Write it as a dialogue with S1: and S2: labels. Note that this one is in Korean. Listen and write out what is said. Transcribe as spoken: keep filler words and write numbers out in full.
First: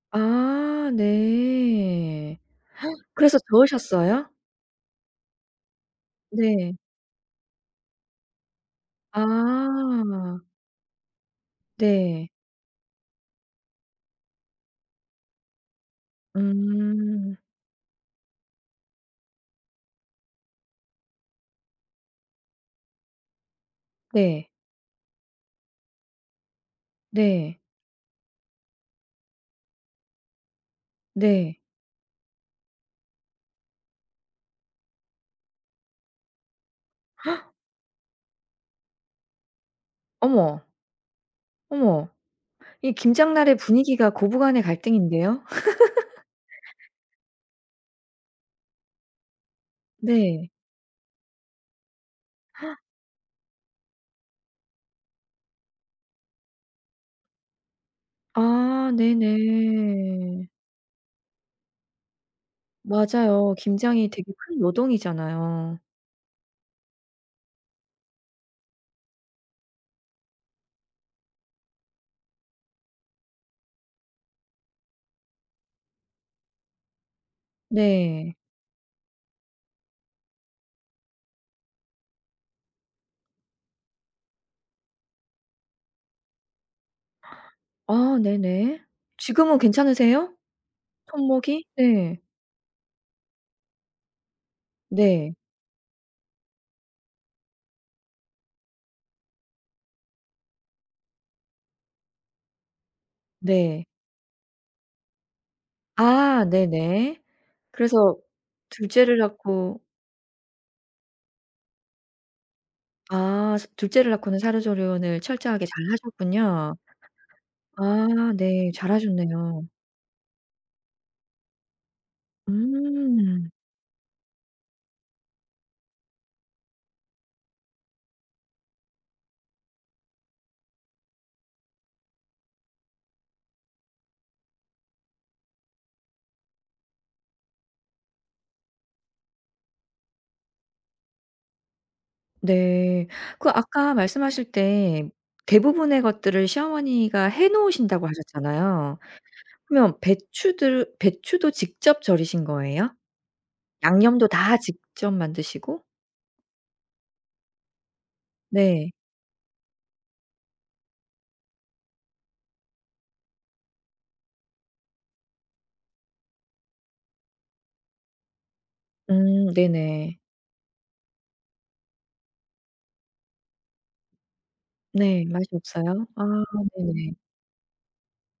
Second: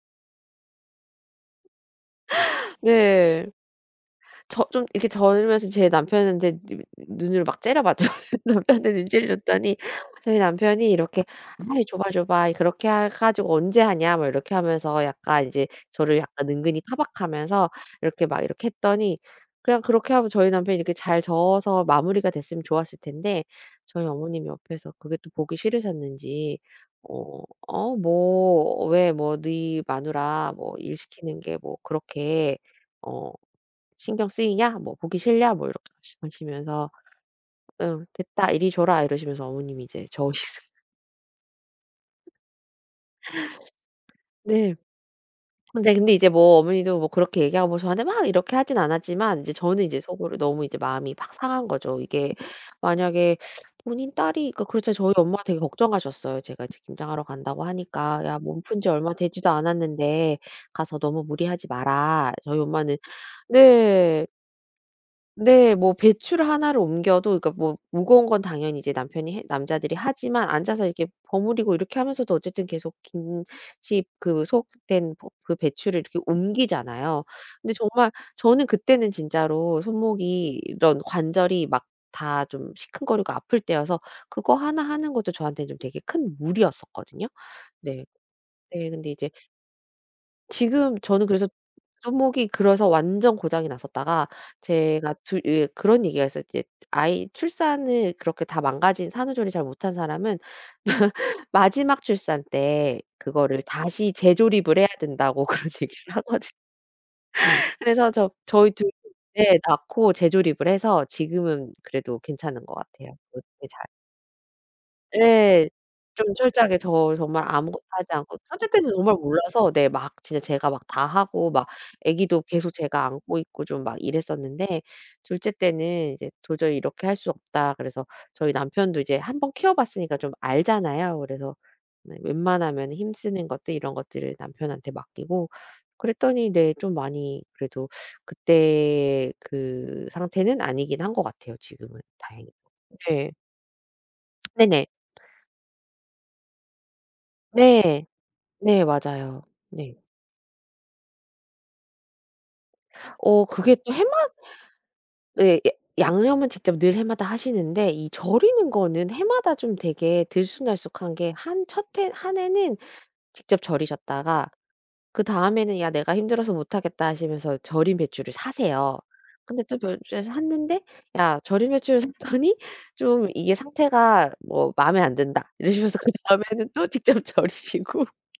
S1: 아 네. 그래서
S2: 네.
S1: 저으셨어요?
S2: 저 좀 이렇게 절이면서 제 남편한테
S1: 네.
S2: 누 눈을 막 째려봤죠, 남편한테 눈치를 줬더니 저희
S1: 아.
S2: 남편이 이렇게 "아 줘 봐. 줘
S1: 네.
S2: 봐. 그렇게 해 가지고 언제 하냐." 뭐 이렇게 하면서 약간 이제 저를 약간 은근히
S1: 음.
S2: 타박하면서 이렇게 막 이렇게 했더니 그냥 그렇게 하면 저희 남편이 이렇게 잘 저어서 마무리가 됐으면 좋았을 텐데 저희 어머님이
S1: 네.
S2: 옆에서 그게 또 보기 싫으셨는지 "어
S1: 네.
S2: 어 뭐 왜 뭐 너희 마누라 뭐 일 시키는 게
S1: 네.
S2: 뭐 그렇게 어 신경 쓰이냐? 뭐 보기 싫냐?" 뭐 이렇게 말씀하시면서 "음 됐다. 이리 줘라." 이러시면서 어머님이 이제
S1: 어머.
S2: 저으시는.
S1: 어머 이 김장날의 분위기가 고부간의
S2: 네.
S1: 갈등인데요.
S2: 근데 근데 이제 뭐 어머니도 뭐 그렇게 얘기하고 저한테 막 이렇게 하진 않았지만 이제 저는 이제 속으로
S1: 네.
S2: 너무 이제 마음이 팍 상한 거죠. 이게 만약에 본인 딸이 그 그렇지 않아도 저희 엄마가 되게 걱정하셨어요. 제가 이제 김장하러 간다고 하니까. "야, 몸 푼 지
S1: 아
S2: 얼마 되지도 않았는데
S1: 네네.
S2: 가서 너무 무리하지 마라." 저희 엄마는
S1: 맞아요. 김장이
S2: 네.
S1: 되게 큰
S2: 네.
S1: 노동이잖아요.
S2: 뭐 배추를 하나를 옮겨도 그러니까 뭐 무거운 건 당연히 이제 남편이 해 남자들이 하지만 앉아서 이렇게 버무리고 이렇게 하면서도 어쨌든 계속 김치 그 속 든 버 그 배추를 이렇게 옮기잖아요. 근데 정말
S1: 네.
S2: 저는 그때는 진짜로 손목이 이런 관절이 막 다 좀 시큰거리고 아플 때여서 그거 하나 하는 것도 저한테는 좀 되게 큰 무리였었거든요. 네.
S1: 아 네네.
S2: 네. 근데 이제
S1: 지금은 괜찮으세요?
S2: 지금 저는 그래서
S1: 손목이? 네.
S2: 손목이 그래서 완전 고장이 났었다가 제가
S1: 네.
S2: 두 예 그런 얘기가 있어요. 이제 아이 출산을 그렇게 다 망가진 산후조리 잘 못한 사람은 마지막 출산 때 그거를
S1: 네.
S2: 다시 재조립을 해야 된다고 그런 얘기를
S1: 아
S2: 하거든요.
S1: 네네.
S2: 그래서
S1: 그래서
S2: 저 저희
S1: 둘째를
S2: 둘째
S1: 낳고.
S2: 낳고 재조립을 해서 지금은 그래도 괜찮은 것 같아요.
S1: 아 스
S2: 어떻게 잘.
S1: 둘째를 낳고는 산후조리원을 철저하게
S2: 예. 좀
S1: 잘하셨군요.
S2: 철저하게 더 정말 아무것도 하지
S1: 아
S2: 않고 첫째
S1: 네.
S2: 때는 정말
S1: 잘하셨네요.
S2: 몰라서 네 막 진짜 제가 막 다하고 막 애기도 계속 제가 안고
S1: 음.
S2: 있고 좀 막 이랬었는데 둘째 때는 이제 '도저히 이렇게 할 수 없다.' 그래서 저희 남편도 이제 한 번 키워 봤으니까 좀 알잖아요. 그래서 네 웬만하면 힘쓰는 것들 이런 것들을 남편한테 맡기고 그랬더니 네 좀 많이 그래도 그때 그 상태는 아니긴 한 것 같아요, 지금은 다행히도.
S1: 네.
S2: 네.
S1: 그 아까 말씀하실
S2: 네네.
S1: 때 대부분의 것들을 시어머니가
S2: 네.
S1: 해놓으신다고
S2: 네
S1: 하셨잖아요.
S2: 맞아요. 네.
S1: 그러면 배추들 배추도 직접 절이신 거예요?
S2: 어 그게 또 해마
S1: 양념도 다 직접
S2: 예. 야
S1: 만드시고?
S2: 양념은 직접 늘 해마다 하시는데 절이는
S1: 네.
S2: 거는 해마다 좀 되게 들쑥날쑥한 게 한 첫 해 한 해는 직접 절이셨다가 그다음에는 "야 내가 힘들어서 못하겠다." 하시면서 절인 배추를 사세요.
S1: 음
S2: 근데 또 절인
S1: 네네.
S2: 배추를 샀는데 "야 절인 배추를 샀더니 좀 이게 상태가 뭐 마음에 안
S1: 네. 맛이
S2: 든다." 이러시면서
S1: 없어요? 아
S2: 그다음 해에는 또
S1: 네네.
S2: 직접 절이시고.